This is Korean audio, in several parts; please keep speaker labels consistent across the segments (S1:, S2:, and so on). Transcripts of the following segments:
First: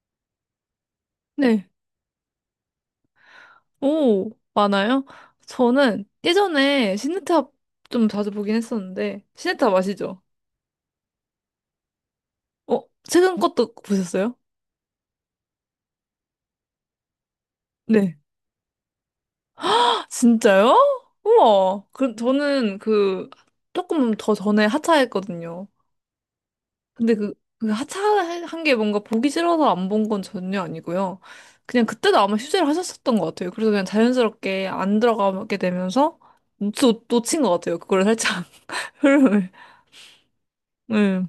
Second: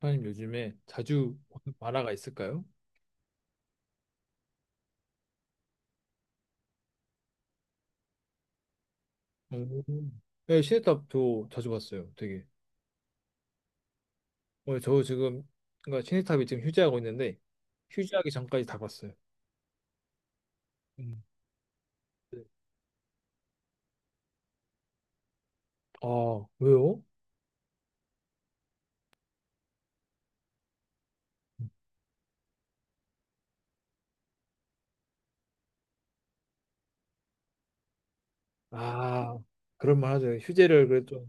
S1: 사장님 요즘에 자주
S2: 네.
S1: 보는 만화가 있을까요?
S2: 오, 많아요? 저는 예전에 시네탑 좀 자주 보긴 했었는데, 시네탑
S1: 오.
S2: 아시죠?
S1: 네, 시네탑 저 자주 봤어요. 되게.
S2: 어, 최근 것도 보셨어요?
S1: 오늘 저 지금 그러니까 시네탑이 지금 휴지하고 있는데
S2: 네.
S1: 휴지하기 전까지 다 봤어요.
S2: 아, 진짜요?
S1: 음.
S2: 우와. 그,
S1: 네.
S2: 저는 그, 조금 더 전에 하차했거든요.
S1: 아, 왜요?
S2: 근데 그, 그 하차한 게 뭔가 보기 싫어서 안 본 건 전혀 아니고요. 그냥 그때도 아마 휴재를 하셨었던 것 같아요. 그래서 그냥 자연스럽게 안 들어가게 되면서 놓친 것 같아요. 그걸 살짝
S1: 아,
S2: 흐름을.
S1: 그런 말 하죠. 휴재를 그래도
S2: 네.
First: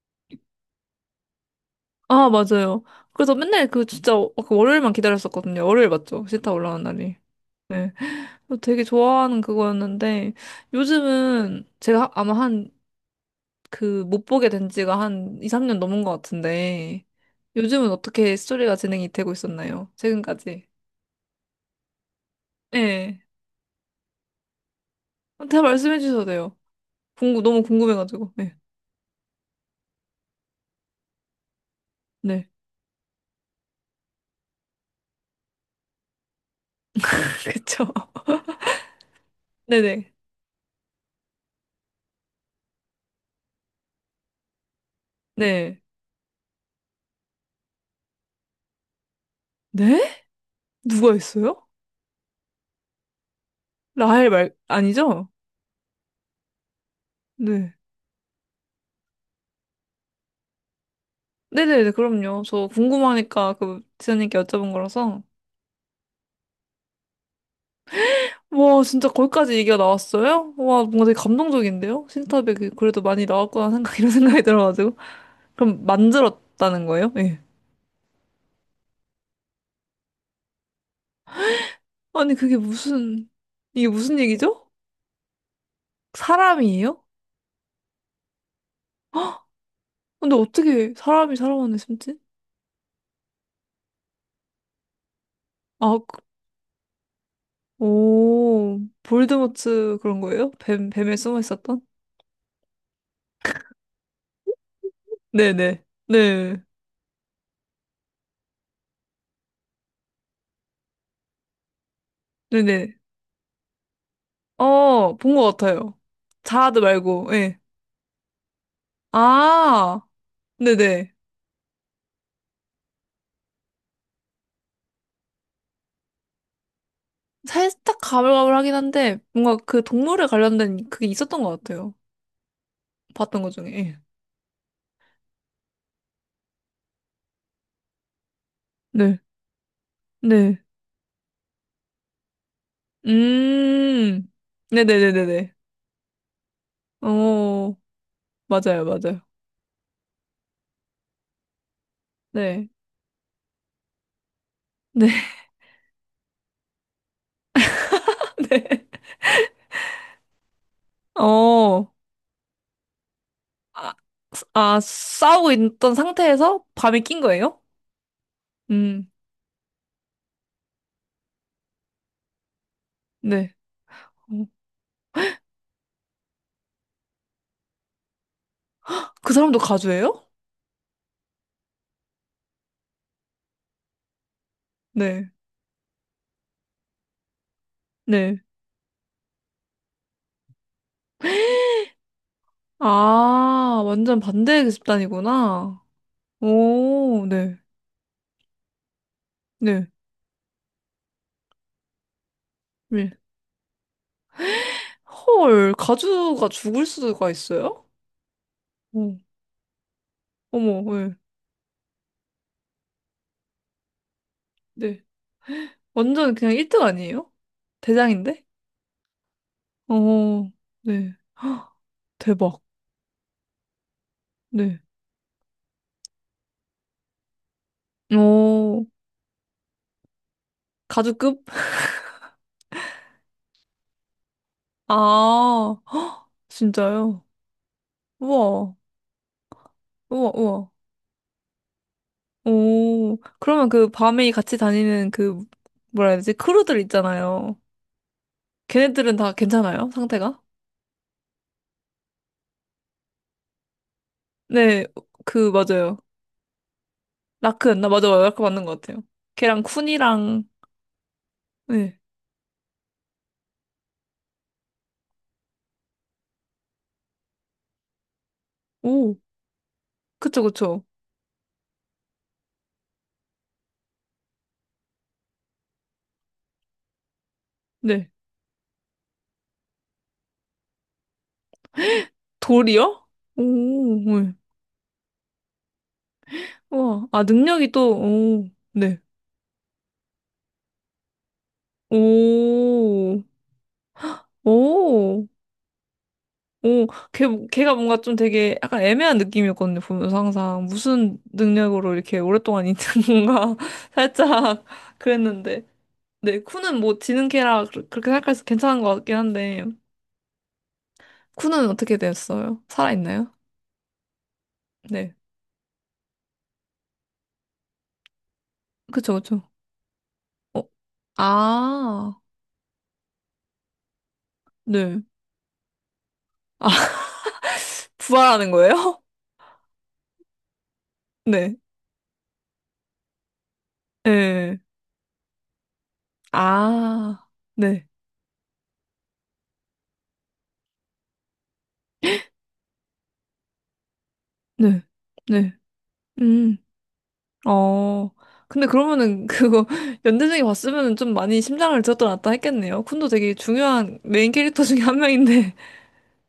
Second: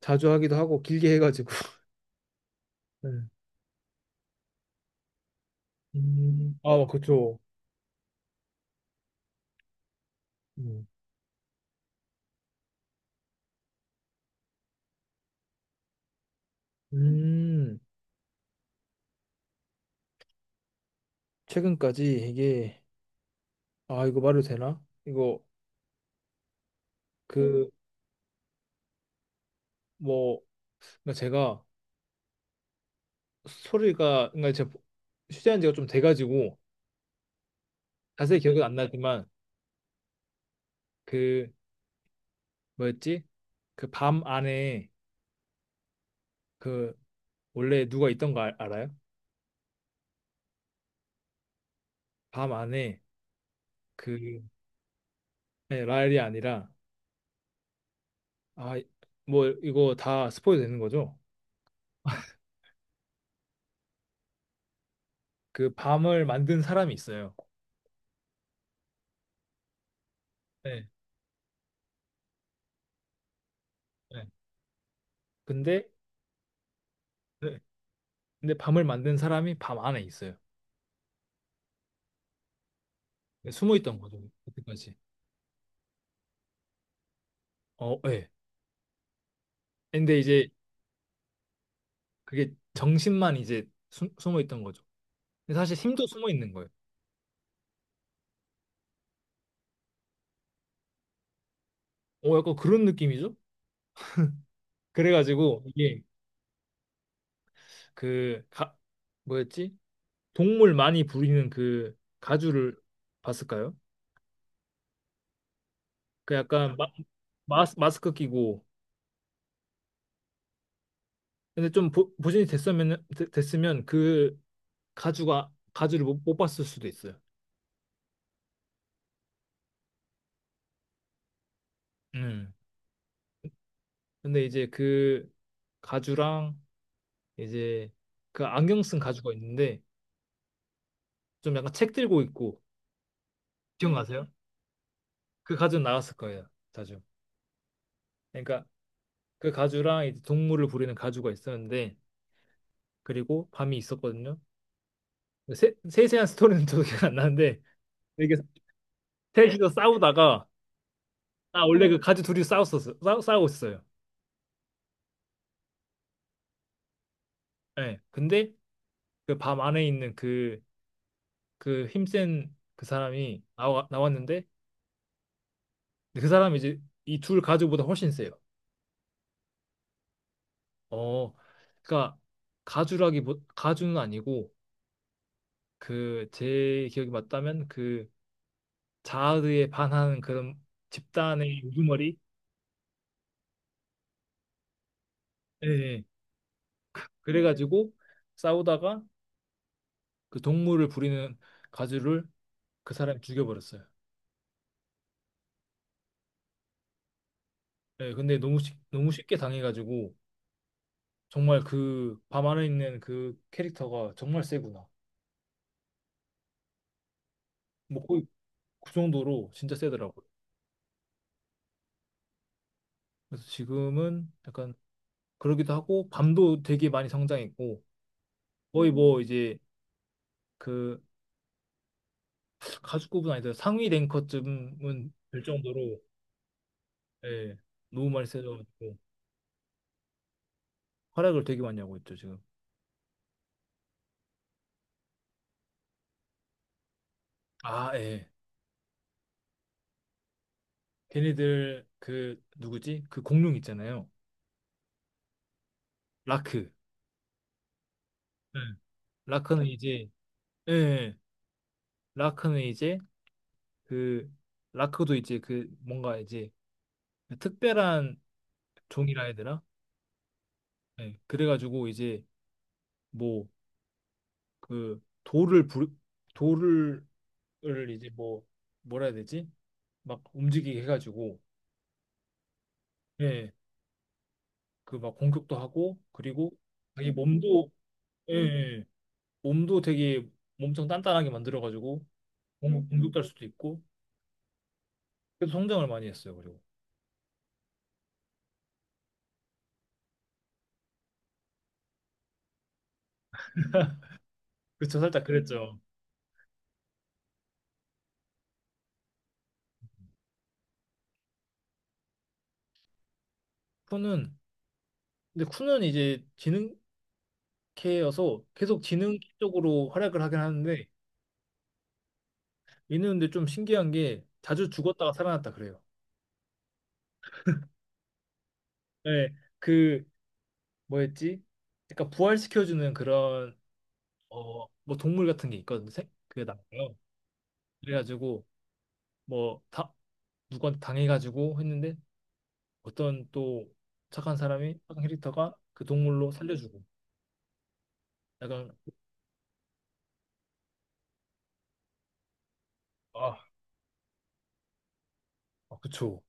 S1: 자주 하기도 하고 길게 해가지고.
S2: 아, 맞아요.
S1: 네.
S2: 그래서 맨날 그 진짜 그 월요일만 기다렸었거든요. 월요일 맞죠? 시타
S1: 음.
S2: 올라오는
S1: 아,
S2: 날이.
S1: 그쵸.
S2: 네. 그래서 되게 좋아하는 그거였는데
S1: 음.
S2: 요즘은 제가 아마 한 그 못 보게 된 지가 한 2, 3년 넘은 것 같은데
S1: 음.
S2: 요즘은 어떻게 스토리가 진행이 되고 있었나요? 최근까지.
S1: 최근까지 이게
S2: 네.
S1: 아, 이거 말해도 되나? 이거
S2: 다 말씀해 주셔도 돼요. 궁금, 너무
S1: 그
S2: 궁금해가지고. 네.
S1: 뭐 그러니까 제가
S2: 네.
S1: 소리가 그러니까 제가 휴대한 지가 좀 돼가지고
S2: 그쵸.
S1: 자세히 기억은 안 나지만
S2: 네네.
S1: 그 뭐였지? 그 밤 안에
S2: 네.
S1: 그 원래 누가 있던 거 알, 아요.
S2: 네? 누가 있어요?
S1: 밤 안에
S2: 라헬
S1: 그,
S2: 말, 아니죠?
S1: 네, 라엘이 아니라
S2: 네.
S1: 아, 뭐 이거 다 스포이 되는 거죠?
S2: 네네네, 그럼요. 저 궁금하니까 그 지연님께 여쭤본 거라서.
S1: 그 밤을 만든 사람이 있어요.
S2: 와, 진짜 거기까지 얘기가 나왔어요? 와,
S1: 네,
S2: 뭔가 되게 감동적인데요? 신탑에 그래도 많이 나왔구나 생각, 이런
S1: 네.
S2: 생각이 들어가지고. 그럼
S1: 근데,
S2: 만들었다는 거예요? 예.
S1: 네. 근데 밤을 만든 사람이 밤 안에 있어요.
S2: 아니, 그게 무슨,
S1: 네, 숨어
S2: 이게
S1: 있던 거죠.
S2: 무슨 얘기죠?
S1: 그때까지.
S2: 사람이에요?
S1: 어, 예. 근데
S2: 근데
S1: 이제
S2: 어떻게 사람이 사람 안에 숨지?
S1: 그게 정신만 이제 숨, 숨어 있던 거죠. 근데 사실
S2: 아,
S1: 힘도 숨어 있는 거예요.
S2: 오, 볼드모트 그런 거예요? 뱀, 뱀에 숨어 있었던?
S1: 어, 약간 그런 느낌이죠? 그래가지고
S2: 네네.
S1: 이게
S2: 네.
S1: 그 가, 뭐였지? 동물 많이 부리는 그 가주를
S2: 네네.
S1: 봤을까요?
S2: 어, 본 것 같아요.
S1: 그 약간
S2: 자아드
S1: 마,
S2: 말고, 예.
S1: 마스, 마스크 끼고,
S2: 아, 네네.
S1: 근데 좀 보존이 됐으면 그 가주가 가주를 못 봤을 수도 있어요.
S2: 살짝 가물가물하긴 한데, 뭔가 그 동물에 관련된 그게 있었던 것 같아요.
S1: 음.
S2: 봤던 것 중에. 예.
S1: 근데 이제 그 가주랑 이제 그 안경 쓴
S2: 네,
S1: 가주가 있는데
S2: 네.
S1: 좀 약간 책 들고 있고,
S2: 음,
S1: 기억나세요? 그
S2: 네네네네네.
S1: 가주 나갔을 거예요. 자주.
S2: 어,
S1: 그러니까
S2: 맞아요, 맞아요.
S1: 그 가주랑 이제 동물을 부리는 가주가 있었는데
S2: 네,
S1: 그리고 밤이 있었거든요.
S2: 네,
S1: 세세한 스토리는 저도 기억 안 나는데, 이게 셋이서 싸우다가,
S2: 네.
S1: 아, 원래
S2: 어,
S1: 그, 네. 가주 둘이 싸웠었어요. 싸우고 있어요.
S2: 아, 아, 싸우고 있던 상태에서 밤에 낀 거예요?
S1: 예. 근데
S2: 음,
S1: 그 밤 안에 있는 그 힘센 그 사람이
S2: 네.
S1: 나왔는데
S2: 어,
S1: 그 사람이 이제 이 둘 가주보다 훨씬 세요.
S2: 그 사람도 가주예요?
S1: 어. 그러니까 가주라기 보, 가주는 아니고
S2: 네,
S1: 그, 제 기억이 맞다면 그,
S2: 네.
S1: 자아드에 반하는 그런 집단의 우두머리.
S2: 아, 완전 반대의
S1: 예,
S2: 집단이구나.
S1: 예.
S2: 오, 네,
S1: 그래가지고 싸우다가
S2: 네.
S1: 그 동물을 부리는 가주를 그
S2: 왜?
S1: 사람이 죽여버렸어요.
S2: 헐, 가주가 죽을 수가 있어요?
S1: 예, 근데 너무 쉽, 너무
S2: 어,
S1: 쉽게 당해가지고
S2: 어머, 왜?
S1: 정말 그 밤 안에 있는 그 캐릭터가 정말 세구나.
S2: 네. 완전 그냥 1등 아니에요?
S1: 뭐 거의
S2: 대장인데?
S1: 그 정도로 진짜 세더라고요.
S2: 어, 네. 헉, 대박.
S1: 그래서 지금은 약간
S2: 네.
S1: 그러기도 하고 밤도 되게 많이 성장했고,
S2: 어,
S1: 거의 뭐 이제 그
S2: 가주급?
S1: 가죽급은 아니더라도 상위
S2: 아,
S1: 랭커쯤은 될 정도로,
S2: 헉, 진짜요?
S1: 예, 너무 많이
S2: 우와,
S1: 세져가지고
S2: 우와, 우와.
S1: 활약을 되게 많이 하고 있죠 지금.
S2: 오, 그러면 그 밤에 같이 다니는 그, 뭐라 해야 되지? 크루들 있잖아요.
S1: 아, 예.
S2: 걔네들은 다 괜찮아요? 상태가?
S1: 걔네들 그 누구지? 그 공룡 있잖아요.
S2: 네, 그, 맞아요.
S1: 라크.
S2: 라크였나? 맞아요. 라크
S1: 네.
S2: 맞는 것 같아요. 걔랑
S1: 라크는 이제,
S2: 쿤이랑
S1: 예, 예.
S2: 네.
S1: 라크는 이제 그 라크도 이제 그 뭔가 이제 그 특별한
S2: 오,
S1: 종이라 해야 되나?
S2: 그쵸, 그쵸.
S1: 예. 그래가지고 이제 뭐 그 돌을 이제
S2: 네.
S1: 뭐라 해야 되지? 막 움직이게 해가지고,
S2: 돌이요? 오,
S1: 예.
S2: 네.
S1: 그 막 공격도 하고, 그리고
S2: 와,
S1: 자기
S2: 아,
S1: 몸도,
S2: 능력이 또,
S1: 예,
S2: 오,
S1: 예.
S2: 네.
S1: 몸도 되게 몸청 단단하게 만들어가지고 공-
S2: 오,
S1: 공격할 수도 있고,
S2: 오,
S1: 그래서 성장을 많이 했어요. 그리고
S2: 오. 걔, 걔가 뭔가 좀 되게 약간 애매한 느낌이었거든요, 보면서 항상. 무슨 능력으로 이렇게 오랫동안 있는 건가. 살짝
S1: 그쵸, 살짝
S2: 그랬는데.
S1: 그랬죠.
S2: 네, 쿠는 뭐 지는 걔라 그렇게 생각해서 괜찮은 것 같긴 한데. 쿠는 어떻게 됐어요? 살아있나요?
S1: 쿠는,
S2: 네.
S1: 근데 쿠는 이제 지능캐여서 계속
S2: 그쵸,
S1: 지능
S2: 그쵸.
S1: 쪽으로 활약을 하긴
S2: 어,
S1: 하는데,
S2: 아,
S1: 얘는 근데 좀 신기한 게 자주
S2: 네.
S1: 죽었다가 살아났다 그래요.
S2: 아. 부활하는 거예요?
S1: 네, 그 뭐였지?
S2: 네.
S1: 약간 부활시켜주는 그런,
S2: 네,
S1: 뭐 동물 같은 게 있거든요. 생- 그게 나와요.
S2: 아, 네.
S1: 그래가지고 뭐, 다 누구한테 당해가지고 했는데 어떤 또 착한 사람이,
S2: 네.
S1: 착한
S2: 네.
S1: 캐릭터가 그 동물로
S2: 음.
S1: 살려주고,
S2: 어. 근데
S1: 약간.
S2: 그러면은 그거 연대생이 봤으면은 좀 많이 심장을 들었다 놨다 했겠네요. 쿤도 되게
S1: 아,
S2: 중요한 메인 캐릭터 중에 한 명인데
S1: 아, 그쵸.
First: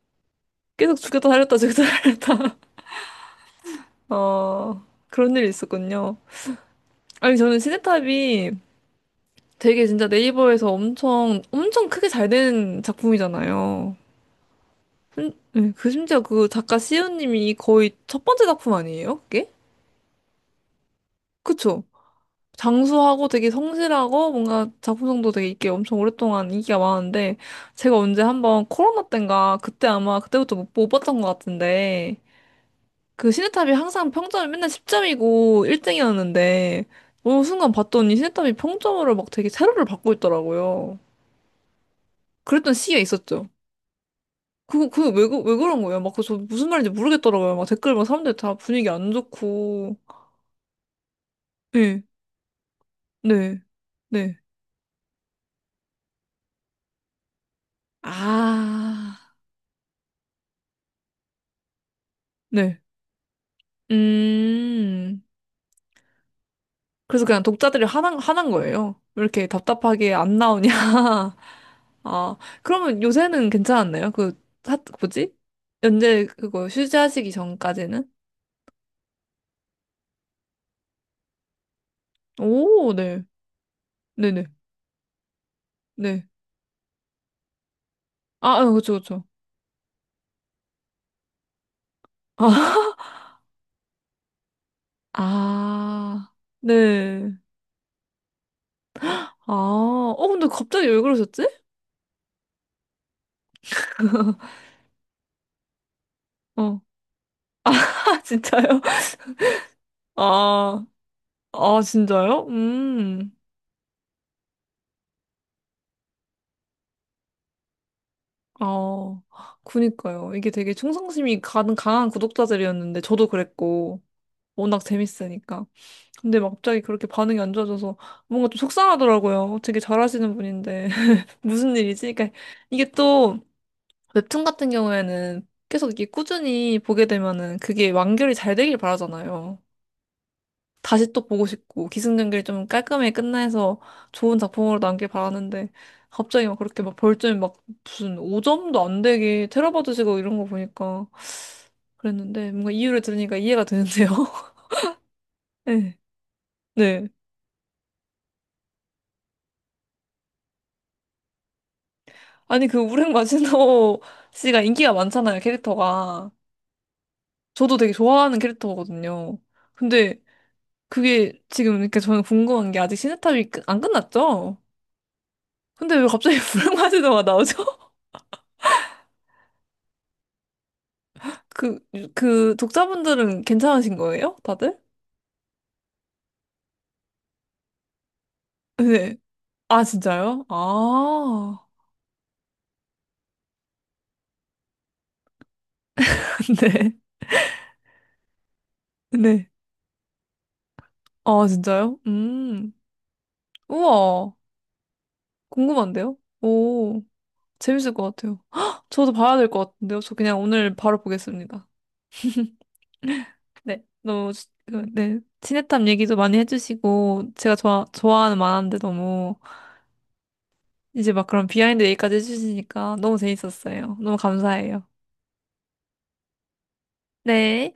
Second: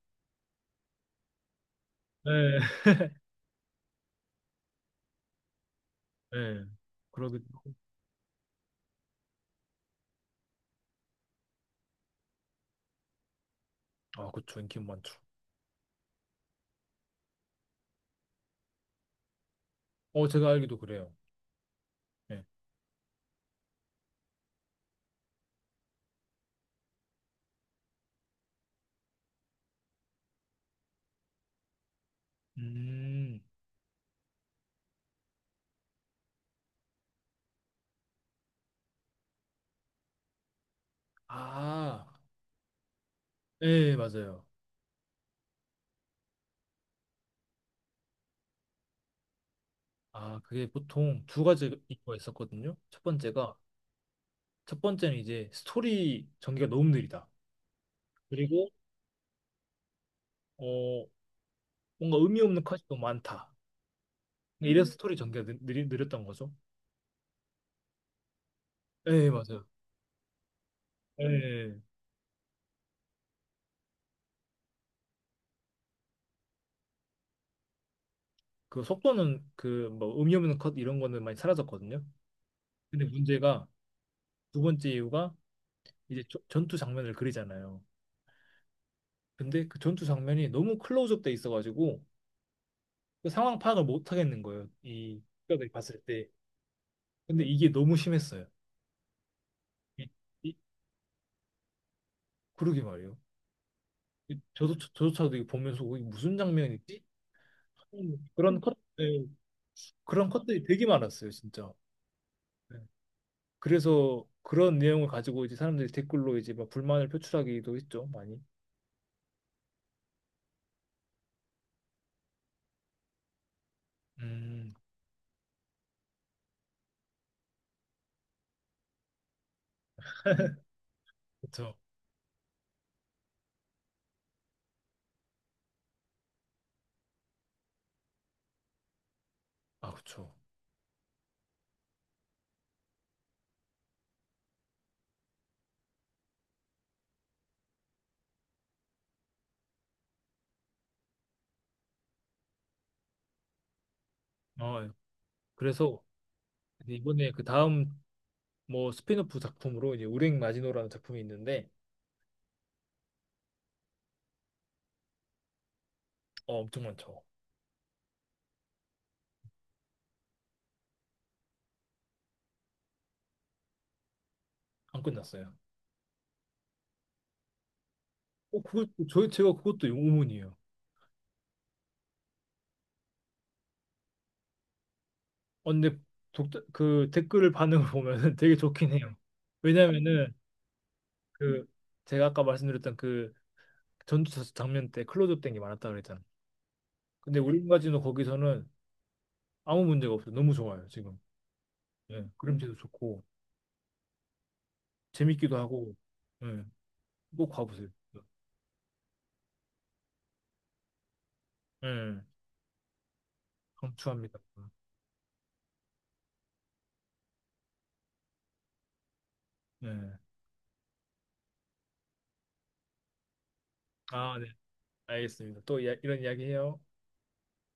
S2: 계속 죽였다 살렸다 죽였다 살렸다.
S1: 네,
S2: 어. 그런 일이 있었군요.
S1: 네,
S2: 아니
S1: 그러기도.
S2: 저는 시네탑이 되게 진짜 네이버에서 엄청 엄청 크게 잘 된 작품이잖아요.
S1: 아, 그쵸. 인기 많죠.
S2: 네, 그 심지어 그 작가 시우님이 거의 첫 번째 작품 아니에요? 그게?
S1: 어, 제가 알기도 그래요.
S2: 그쵸?
S1: 예.
S2: 장수하고 되게 성실하고 뭔가 작품성도 되게 있게 엄청 오랫동안 인기가 많은데 제가 언제 한번 코로나 땐가 그때 아마 그때부터 못, 못 봤던 것 같은데 그
S1: 음,
S2: 시네탑이 항상 평점이 맨날 10점이고 1등이었는데 어느 순간 봤더니 시네탑이 평점으로 막 되게 세로를 받고 있더라고요.
S1: 아,
S2: 그랬던 시기가 있었죠.
S1: 네 맞아요.
S2: 그거 그거 왜, 왜 그런 거예요? 막 그 저 무슨 말인지 모르겠더라고요. 막 댓글 막 사람들 다 분위기 안 좋고
S1: 아, 그게 보통 두 가지가
S2: 네,
S1: 있었거든요. 첫 번째가,
S2: 네, 네.
S1: 첫 번째는 이제 스토리 전개가 너무 느리다. 그리고,
S2: 아,
S1: 어, 뭔가 의미 없는
S2: 네.
S1: 컷이 너무 많다. 그러니까 이래서 스토리
S2: 음,
S1: 전개가 느렸던 거죠.
S2: 그래서 그냥 독자들이 화난, 화난 거예요. 왜
S1: 네
S2: 이렇게
S1: 맞아요.
S2: 답답하게 안 나오냐.
S1: 네.
S2: 아, 그러면 요새는 괜찮았나요? 그, 하, 뭐지? 연재 그거 휴지하시기 전까지는?
S1: 그 속도는, 그 뭐 의미 없는 컷 이런 거는 많이 사라졌거든요.
S2: 오,
S1: 근데
S2: 네.
S1: 문제가
S2: 네네.
S1: 두 번째 이유가 이제
S2: 네.
S1: 조- 전투 장면을 그리잖아요.
S2: 아, 아, 그쵸, 그쵸.
S1: 근데 그 전투 장면이 너무 클로즈업 돼 있어가지고
S2: 아,
S1: 그 상황 파악을 못 하겠는 거예요. 이 국가들이 봤을 때.
S2: 아, 네.
S1: 근데 이게 너무 심했어요.
S2: 아,
S1: 이,
S2: 어, 근데
S1: 이,
S2: 갑자기 왜 그러셨지?
S1: 그러게 말이에요. 이- 저도 저조차도 이거 보면서 이게 무슨
S2: 어.
S1: 장면이지? 하는
S2: 아,
S1: 그런 컷,
S2: 진짜요?
S1: 네, 그런 컷들이 되게
S2: 아,
S1: 많았어요, 진짜.
S2: 아, 진짜요?
S1: 네.
S2: 음.
S1: 그래서 그런 내용을 가지고 이제 사람들이 댓글로 이제 막 불만을 표출하기도 했죠, 많이.
S2: 어, 그니까요. 이게 되게 충성심이 가는 강한 구독자들이었는데, 저도 그랬고,
S1: 음,
S2: 워낙 재밌으니까. 근데 막 갑자기 그렇게 반응이 안 좋아져서 뭔가 좀 속상하더라고요. 되게 잘하시는 분인데.
S1: 그렇죠.
S2: 무슨 일이지? 그러니까 이게 또 웹툰 같은 경우에는 계속 이게 꾸준히 보게 되면은 그게 완결이 잘 되길 바라잖아요.
S1: 아, 그렇죠.
S2: 다시 또 보고 싶고 기승전결이 좀 깔끔하게 끝나서 좋은 작품으로 남길 바라는데 갑자기 막 그렇게 막 벌점이 막 무슨 5점도 안 되게 테러받으시고 이런 거 보니까 그랬는데 뭔가 이유를 들으니까 이해가 되는데요.
S1: 어,
S2: 네.
S1: 그래서 이제
S2: 네.
S1: 이번에 그 다음 뭐 스핀오프 작품으로 이제 우렝 마지노라는 작품이 있는데.
S2: 아니 그 우랭 마지노 씨가 인기가 많잖아요, 캐릭터가.
S1: 어, 엄청 많죠.
S2: 저도 되게 좋아하는 캐릭터거든요. 근데 그게 지금 이렇게 저는 궁금한 게 아직 시네탑이 안 끝났죠?
S1: 안 끝났어요.
S2: 근데 왜 갑자기 우랭 마지노가 나오죠?
S1: 그거 저 제가 그것도 의문이에요.
S2: 그, 그 독자분들은 괜찮으신 거예요? 다들?
S1: 근데 그 댓글 반응을 보면은 되게 좋긴 해요.
S2: 네. 아,
S1: 왜냐면은
S2: 진짜요?
S1: 그
S2: 아,
S1: 제가 아까 말씀드렸던 그 전투 장면 때 클로즈업 된 게 많았다 그랬잖아요.
S2: 네.
S1: 근데 우렝 마지노 거기서는
S2: 네.
S1: 아무 문제가 없어요. 너무 좋아요, 지금.
S2: 아, 진짜요?
S1: 예,
S2: 음.
S1: 그림체도 좋고
S2: 우와.
S1: 재밌기도 하고.
S2: 궁금한데요?
S1: 예,
S2: 오,
S1: 꼭 봐보세요.
S2: 재밌을 것 같아요. 헉, 저도 봐야 될 것 같은데요? 저 그냥 오늘 바로 보겠습니다.
S1: 예,
S2: 네. 너무,
S1: 강추합니다.
S2: 그, 네. 친해탐 얘기도 많이 해주시고, 제가 좋아, 좋아하는 만화인데 너무,
S1: 예.
S2: 이제 막 그런 비하인드 얘기까지 해주시니까 너무 재밌었어요. 너무
S1: 아, 네.
S2: 감사해요.
S1: 알겠습니다. 또 이런 이야기 해요.
S2: 네.